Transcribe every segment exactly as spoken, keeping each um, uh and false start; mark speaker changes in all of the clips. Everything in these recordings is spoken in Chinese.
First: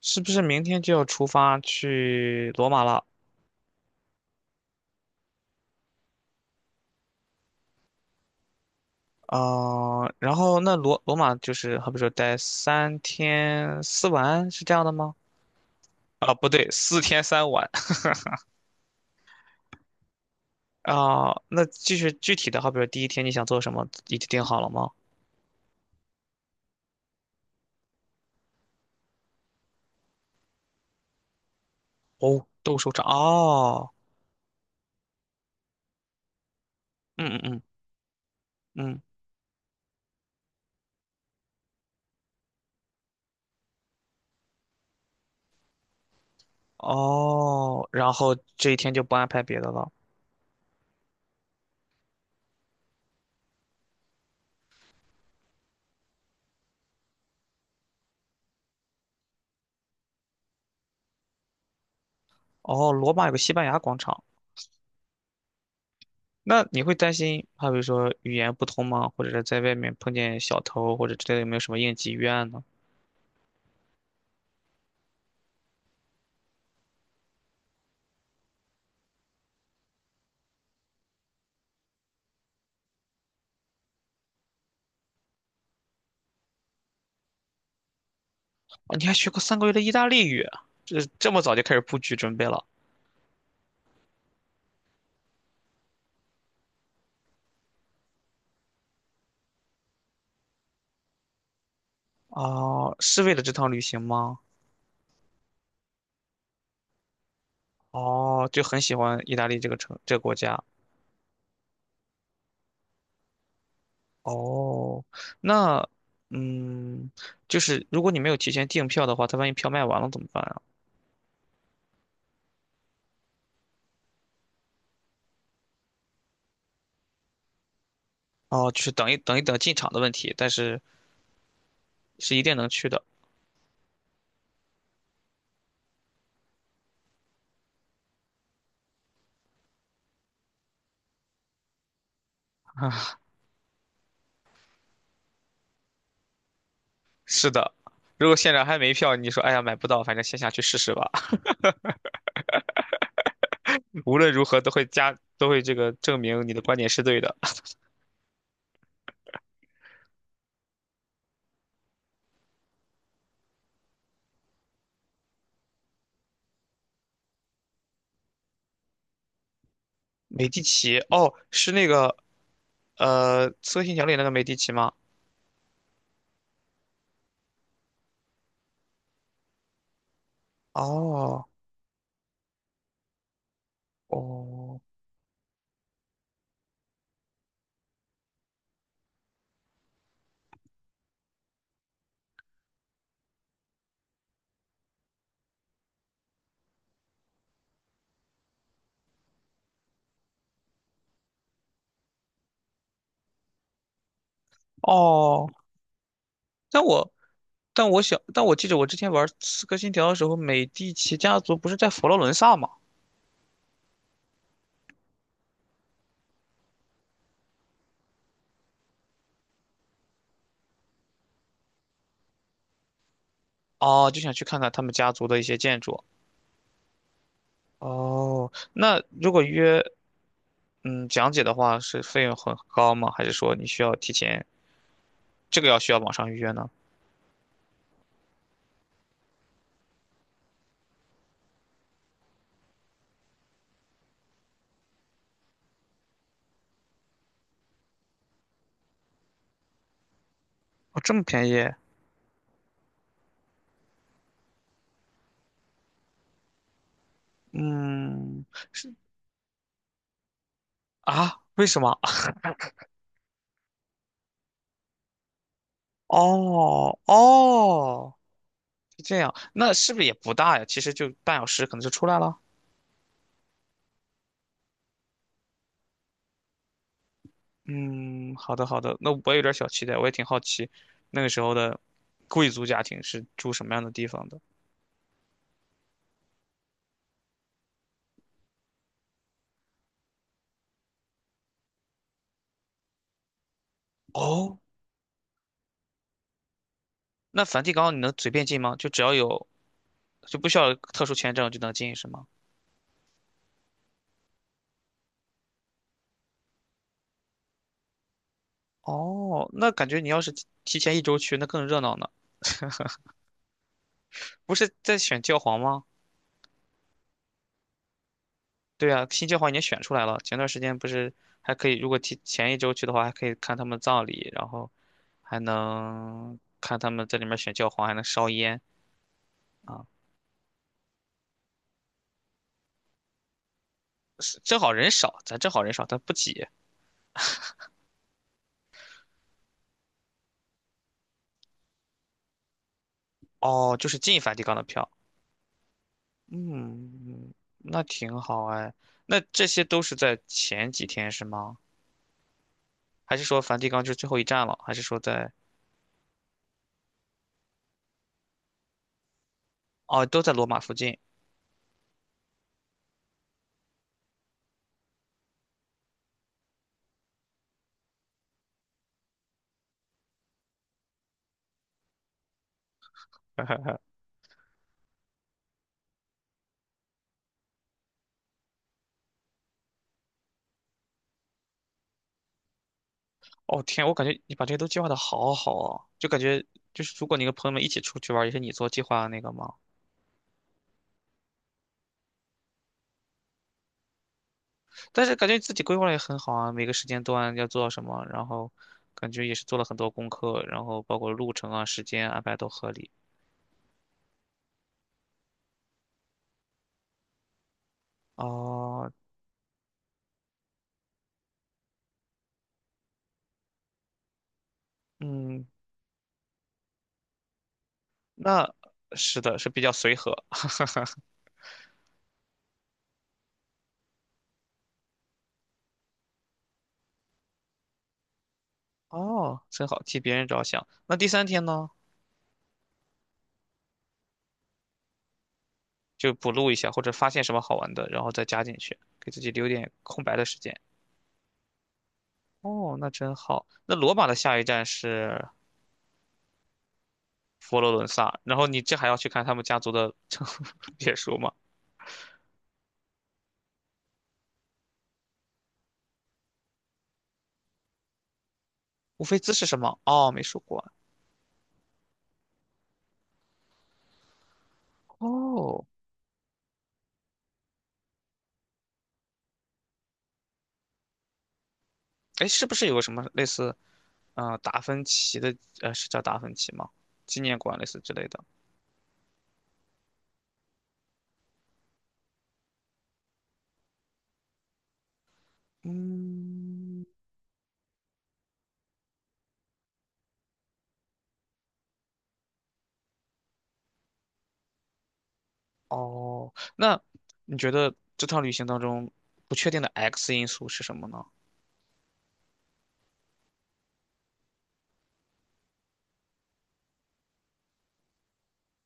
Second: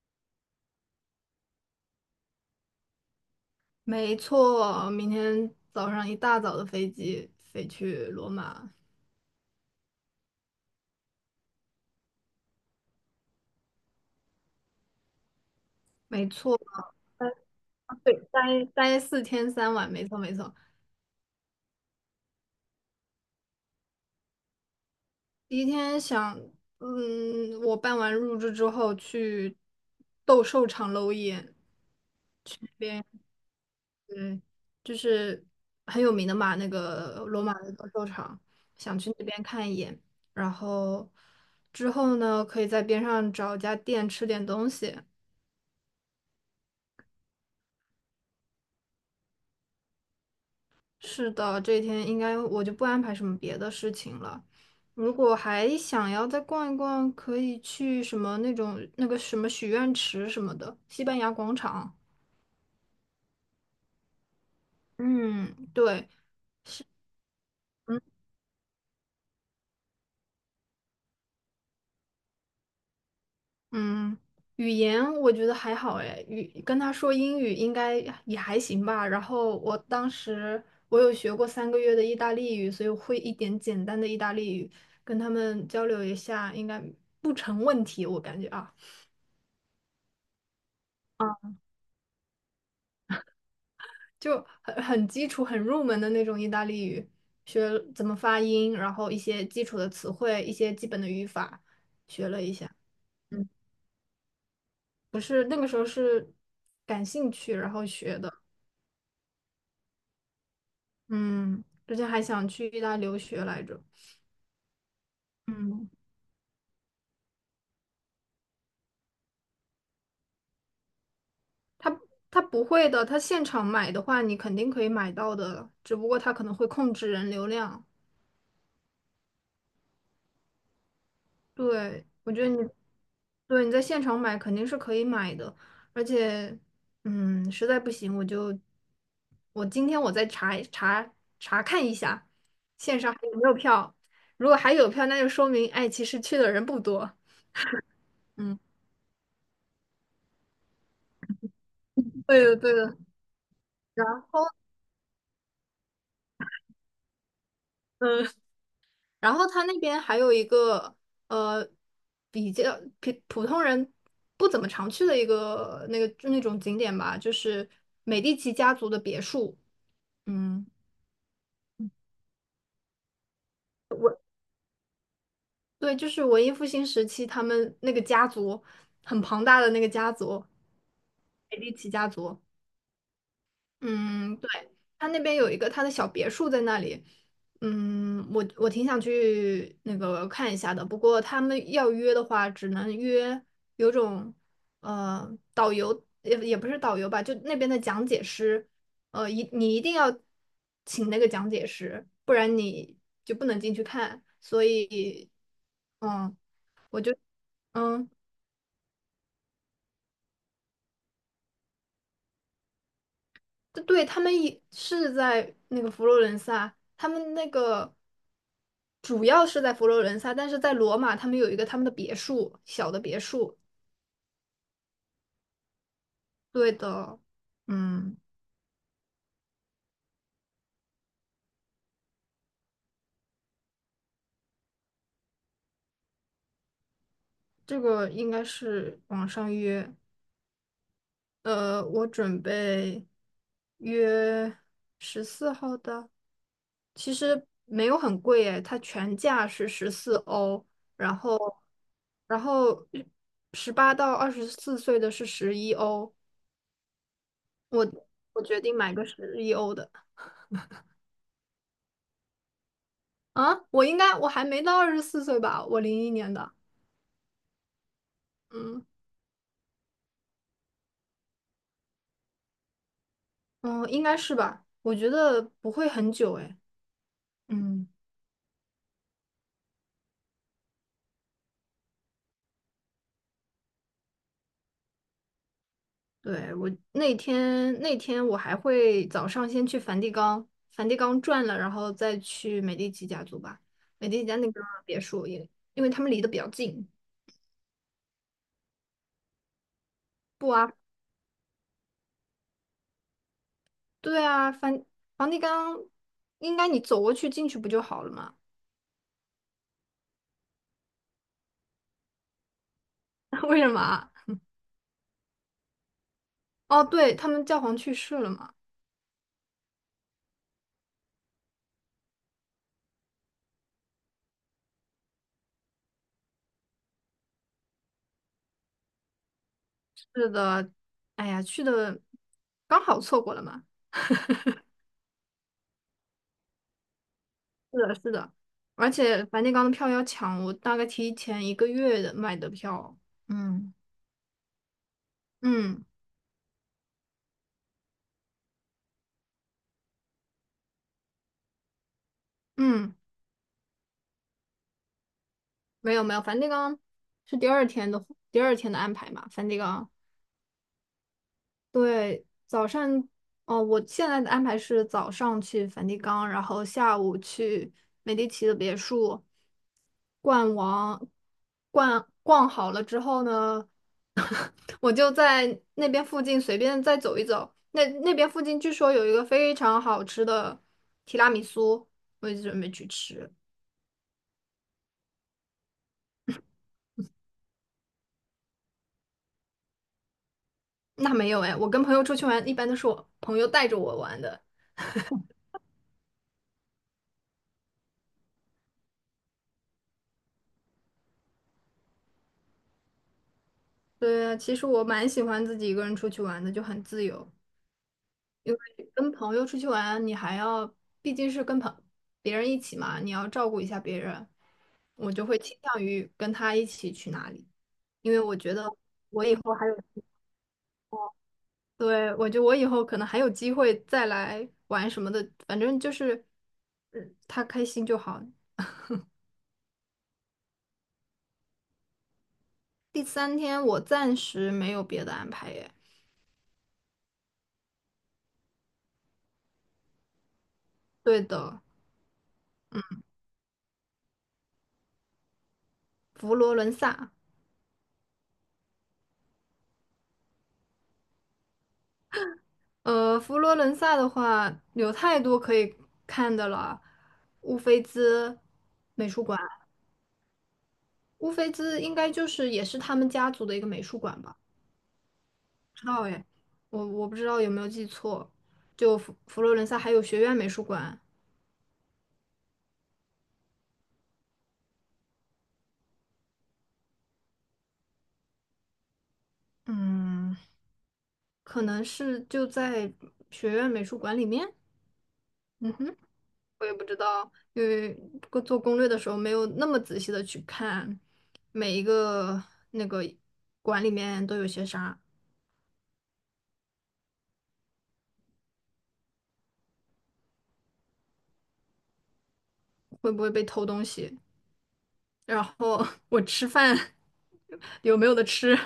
Speaker 1: 是不是明天就要出发去罗马了？
Speaker 2: 没错，明天早上一大早的飞机飞去罗马。
Speaker 1: 啊、然后那罗罗马就是好比说待三天四晚是这样的吗？
Speaker 2: 没
Speaker 1: 啊，不
Speaker 2: 错，
Speaker 1: 对，四天
Speaker 2: 待
Speaker 1: 三晚
Speaker 2: 对，待待四天三晚，没错没错。
Speaker 1: 啊、那就是具体的，好比说第一天你想做什么，已经定好了吗？
Speaker 2: 第一天想，嗯，我办完入住之后去斗兽场搂一眼，
Speaker 1: 哦，
Speaker 2: 那
Speaker 1: 斗兽场
Speaker 2: 边
Speaker 1: 哦，
Speaker 2: 嗯，就是很有名的嘛，那个
Speaker 1: 嗯
Speaker 2: 罗马
Speaker 1: 嗯
Speaker 2: 的斗兽场，
Speaker 1: 嗯
Speaker 2: 想
Speaker 1: 嗯。
Speaker 2: 去那边看一眼。然后之后呢，可以在边上找家店吃点东西。
Speaker 1: 哦，然后这一天就不安排别的了。
Speaker 2: 是的，这一天应该我就不安排什么别的事情了。如果还想要再逛一逛，可以去什么那种那个什么许愿池什么的，西班牙广场。
Speaker 1: 哦，罗马有个西班牙广场。
Speaker 2: 嗯，对，
Speaker 1: 那你会担心，好比如
Speaker 2: 嗯
Speaker 1: 说语言不通吗？或者是在外面碰见小偷或者之类的，有没有什么应急预案呢？
Speaker 2: 嗯，语言我觉得还好哎，语跟他说英语应该也还行吧。然后我当时我有学过三个月的意大利语，所以我会一点简单的意大利语，跟他们交流一下应该不成问题，我感觉啊
Speaker 1: 啊，你还学过三个月的意大利语，这这
Speaker 2: 啊。
Speaker 1: 么早就开始布局准备了？
Speaker 2: 就很很基础、很入门的那种意大利语，学怎么发音，然后一些基础的词汇、一些基本的语法，学了一下。
Speaker 1: 哦，是为了
Speaker 2: 嗯，
Speaker 1: 这趟旅行吗？
Speaker 2: 不是那个时候是感兴趣，然后学的。
Speaker 1: 哦，就很喜欢意大利这个城这个国家。
Speaker 2: 嗯，之前还想去意大利留学来着。
Speaker 1: 哦，那
Speaker 2: 嗯，
Speaker 1: 嗯，就是如果你没有提前订票的话，他万一票卖完了怎么办啊？
Speaker 2: 他他不会的，他现场买的话，你肯定可以买到的，只不过他可能会控制人流量。
Speaker 1: 哦，就是等一等一等进场的问题，但是
Speaker 2: 对，我
Speaker 1: 是一
Speaker 2: 觉得
Speaker 1: 定能
Speaker 2: 你
Speaker 1: 去的。
Speaker 2: 对你在现场买肯定是可以买的，而且，嗯，实在不行我就我今天我再查一查查看一下线上 还有没有票，如果还有票，那就说明哎，其实去的人不多。
Speaker 1: 是的，如果现
Speaker 2: 嗯，
Speaker 1: 场还没票，你说哎呀买不到，反正线下去试试吧。
Speaker 2: 对的对的。然
Speaker 1: 无论如
Speaker 2: 后
Speaker 1: 何都会加，都会这个证明你的观点是对的。
Speaker 2: 嗯，然后他那边还有一个呃比较普普通人不怎么常去的一个那个就那种景点吧，就是美第奇家族的别墅。
Speaker 1: 美第
Speaker 2: 嗯。
Speaker 1: 奇，哦，是那个呃《刺客信条》里那个美第奇吗？
Speaker 2: 对，就是文艺复兴时期，他们那个家族很庞大的那个家族，
Speaker 1: 哦
Speaker 2: 美第奇家族。嗯，对，
Speaker 1: 哦
Speaker 2: 他那边有一个他的小别墅在那里。嗯，我我挺想去那个看一下的，不过他们要约的话，只能约有种呃导游，也也不是导游吧，就那边的讲解师。呃，一你一定要请那个讲解师，不然你就不能进去看。所以，
Speaker 1: 哦，
Speaker 2: 嗯
Speaker 1: 但我但我
Speaker 2: 嗯。
Speaker 1: 想，但我记得我之前玩《刺客信条》的时候，美第奇家族不是在佛罗伦萨吗？
Speaker 2: 对，他们也是在那个佛罗伦萨，他们那个主要是在佛罗伦萨，但是在罗马，他们有一个他们的别墅，小的别墅。
Speaker 1: 哦，就想去看看他们家族的一些建筑。
Speaker 2: 对的，嗯，
Speaker 1: 哦，那如果约嗯讲解的话，是费用很高吗？还是说你需要提前？这个要需要网上预约呢？
Speaker 2: 这个应该是网上约。呃，我准备约十四号的，其实没有很贵诶，它全价是十四欧，
Speaker 1: 哦，这
Speaker 2: 然
Speaker 1: 么
Speaker 2: 后
Speaker 1: 便宜？
Speaker 2: 然后十八到二十四岁的是十一欧。我我
Speaker 1: 嗯，
Speaker 2: 决定买
Speaker 1: 是
Speaker 2: 个十一欧的
Speaker 1: 啊？为什么？
Speaker 2: 啊！我应该我还没到二十四岁吧？我零一年的，
Speaker 1: 哦哦，
Speaker 2: 嗯
Speaker 1: 是这样，那是不是也不大呀？其实就半小时可能就出来了。
Speaker 2: 嗯，应该是吧？我觉得不会很久哎，嗯，
Speaker 1: 嗯，好的好的，那我有点小期待，我也挺好奇，那个时候的贵族家庭是住什么样的地方的？
Speaker 2: 对，我那天那天我还会早上先去梵蒂冈，梵蒂冈转了，然后再去美第奇家族吧。美第奇家那
Speaker 1: 哦，
Speaker 2: 个别墅也，因为他们离得比较近。
Speaker 1: 那梵蒂冈你能随便进吗？就只要有，就不
Speaker 2: 不
Speaker 1: 需
Speaker 2: 啊，
Speaker 1: 要特殊签证就能进是吗？
Speaker 2: 对啊，梵梵蒂冈应该你走过去进去不就好了吗？
Speaker 1: 哦，那感觉你要是提提前一周去，那更热闹呢。
Speaker 2: 为什么啊？
Speaker 1: 不是在选教皇吗？
Speaker 2: 哦，对，他们教皇去世了嘛。
Speaker 1: 对啊，新教皇已经选出来了。前段时间不是还可以，如果提前一周去的话，还可以看他们葬礼，然后还能看他们在里面选教皇，还能烧烟啊。
Speaker 2: 是的，哎呀，去的刚好错过了嘛。
Speaker 1: 是 正好人少，咱正好人少，咱不挤。
Speaker 2: 是的，是的，而且梵蒂冈的票要抢，我大概提前一个月的买的票。嗯
Speaker 1: 哦，就是进梵蒂冈的票。
Speaker 2: 嗯
Speaker 1: 嗯，那挺好哎。那这些都是在前几天是吗？
Speaker 2: 嗯，
Speaker 1: 还是说梵蒂冈就是最后一站了？还是说在……
Speaker 2: 没有没有，梵蒂冈是第二天的第二天的安排嘛，梵蒂冈
Speaker 1: 哦，都在罗马附近。
Speaker 2: 对，早上，哦，我现在的安排是早上去梵蒂冈，然后下午去美第奇的别墅逛完，逛逛好了之后呢，我就在那边附近随便再走一走。那那边附近据说有一个非常好吃的提拉米苏，我就准备去吃。
Speaker 1: 哦天，我感觉你把这些都计划的好好哦，就感觉就是如果你跟朋友们一起出去玩儿也是你做计划的那个吗？
Speaker 2: 那没有哎，我跟朋友出去玩，一般都是我朋友带着我玩的。
Speaker 1: 但是感觉自己规划的也很好啊，每个时间段要做到什么，然后感觉也是做了很多功课，然后包括路程啊、时间安排都合理。
Speaker 2: 对啊，其实我蛮喜欢自己一个人出去玩的，就很自由。因为
Speaker 1: 哦，
Speaker 2: 跟朋友出去玩，你还要，毕竟是跟朋别人一起嘛，你要照顾一下别人，我就会
Speaker 1: 嗯，
Speaker 2: 倾向于跟他一起去哪里，因为我
Speaker 1: 那
Speaker 2: 觉得
Speaker 1: 是
Speaker 2: 我以
Speaker 1: 的，是
Speaker 2: 后
Speaker 1: 比
Speaker 2: 还
Speaker 1: 较
Speaker 2: 有，
Speaker 1: 随和。
Speaker 2: 对，我觉得我以后可能还有机会再来玩什么的，反正就是，嗯，他开心就好。
Speaker 1: 哦，真好，替别人着想。那第三天呢，
Speaker 2: 第三天我暂时没有别的安排耶。
Speaker 1: 就补录一下，或者发现什么好玩的，然后再加进去，给自己留点空白的时间。
Speaker 2: 对的，
Speaker 1: 哦，那真好。那罗马的下一站是？
Speaker 2: 佛罗伦萨。
Speaker 1: 佛罗伦萨，然后你这还要去看他们家族的 别墅吗？
Speaker 2: 呃，佛罗伦萨的话有太多可以看的了，乌菲兹
Speaker 1: 乌
Speaker 2: 美
Speaker 1: 菲
Speaker 2: 术
Speaker 1: 兹
Speaker 2: 馆，
Speaker 1: 是什么？哦，美术馆。
Speaker 2: 乌菲兹应该就是也是他们家族的一个美术馆吧？
Speaker 1: 哦，
Speaker 2: 不知道哎，我我不知道有没有记错。就佛佛罗伦萨还有学院美术馆，
Speaker 1: 哎，是不是有个什么类似，嗯，达芬奇的，呃，是叫达芬奇吗？纪念馆类似之类的。
Speaker 2: 嗯，可能是就在学院美术馆里面。嗯哼，我也不
Speaker 1: 嗯，
Speaker 2: 知道，因为做做攻略的时候没有那么仔细的去看每一个那个馆里面都有些啥。
Speaker 1: 哦，那你觉得这趟旅行当中不确定的 X 因素是什么呢？
Speaker 2: 会不会被偷东西，然后 我吃饭 有没有的吃。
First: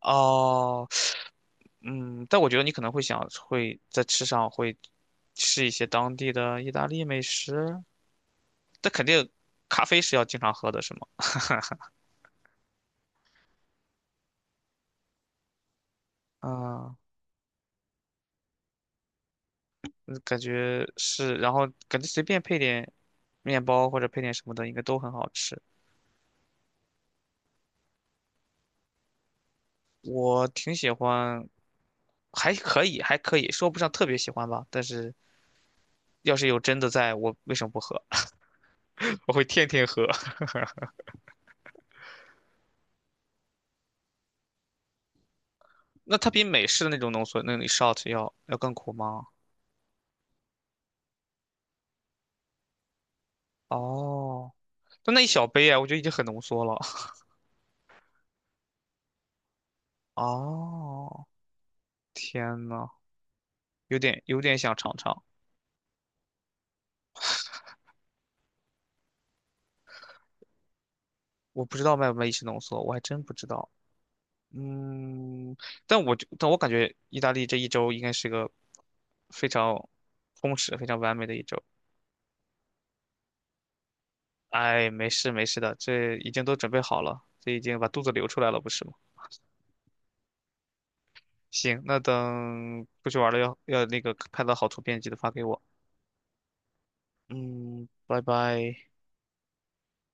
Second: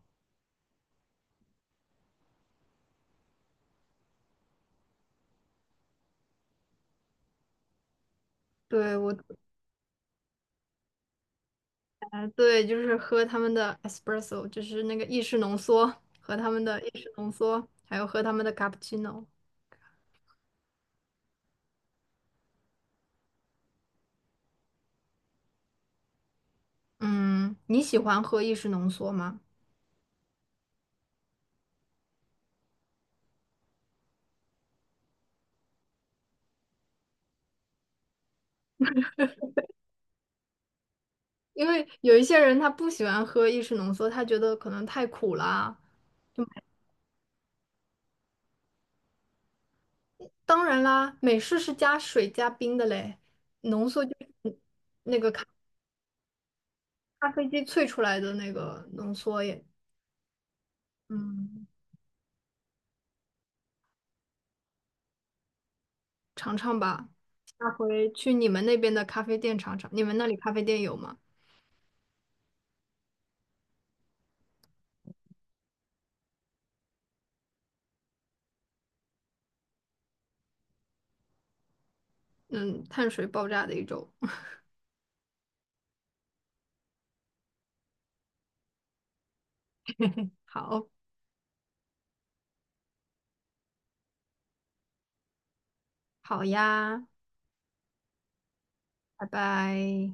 Speaker 1: 哦，嗯，但我觉得你可能会想会在吃上会吃一些当地的意大利美食，但
Speaker 2: 对，
Speaker 1: 肯
Speaker 2: 我，
Speaker 1: 定咖啡是要经常喝的，是吗？
Speaker 2: 对，就是喝他们的 espresso，就是那个意式浓缩，和他们的意
Speaker 1: 啊，
Speaker 2: 式浓缩，还有喝他们的 cappuccino。
Speaker 1: 那感觉是，然后感觉随便配点面包或者配点什么的，应该都很好吃。
Speaker 2: 嗯，你喜欢喝意式浓缩吗？
Speaker 1: 我挺喜欢，还可以，还可以，说不上特别喜欢吧。但是要是有真的在，我为什么不喝？我会天天喝。
Speaker 2: 因为有一些人他不喜欢喝意式浓缩，他觉得可能太苦啦。
Speaker 1: 那它比美式的那种浓缩那种 shot 要要更苦吗？
Speaker 2: 当然啦，美式是加水加冰的嘞，浓缩就
Speaker 1: 哦，
Speaker 2: 是
Speaker 1: 那那一小杯啊，我觉得已经很浓缩了。
Speaker 2: 咖啡机萃出来的那个浓缩也，
Speaker 1: 哦，
Speaker 2: 嗯，
Speaker 1: 天呐，有点有点想尝尝。
Speaker 2: 尝尝吧。下回去你们那边的咖啡店尝尝，你们那里咖啡店有吗？
Speaker 1: 我不知道卖不卖意式浓缩，我还真不知道。嗯，但我就但我感觉意大利这一周应该是个非常充实、非常完美的一周。
Speaker 2: 嗯，碳水爆炸的一种，
Speaker 1: 哎，没事没事的，这已经都准备好了，这已经把肚子流出来了，不是吗？
Speaker 2: 好，
Speaker 1: 行，那等出去玩了要要那个拍到好图片，记得发给我。
Speaker 2: 好呀，
Speaker 1: 嗯，拜拜。
Speaker 2: 拜拜。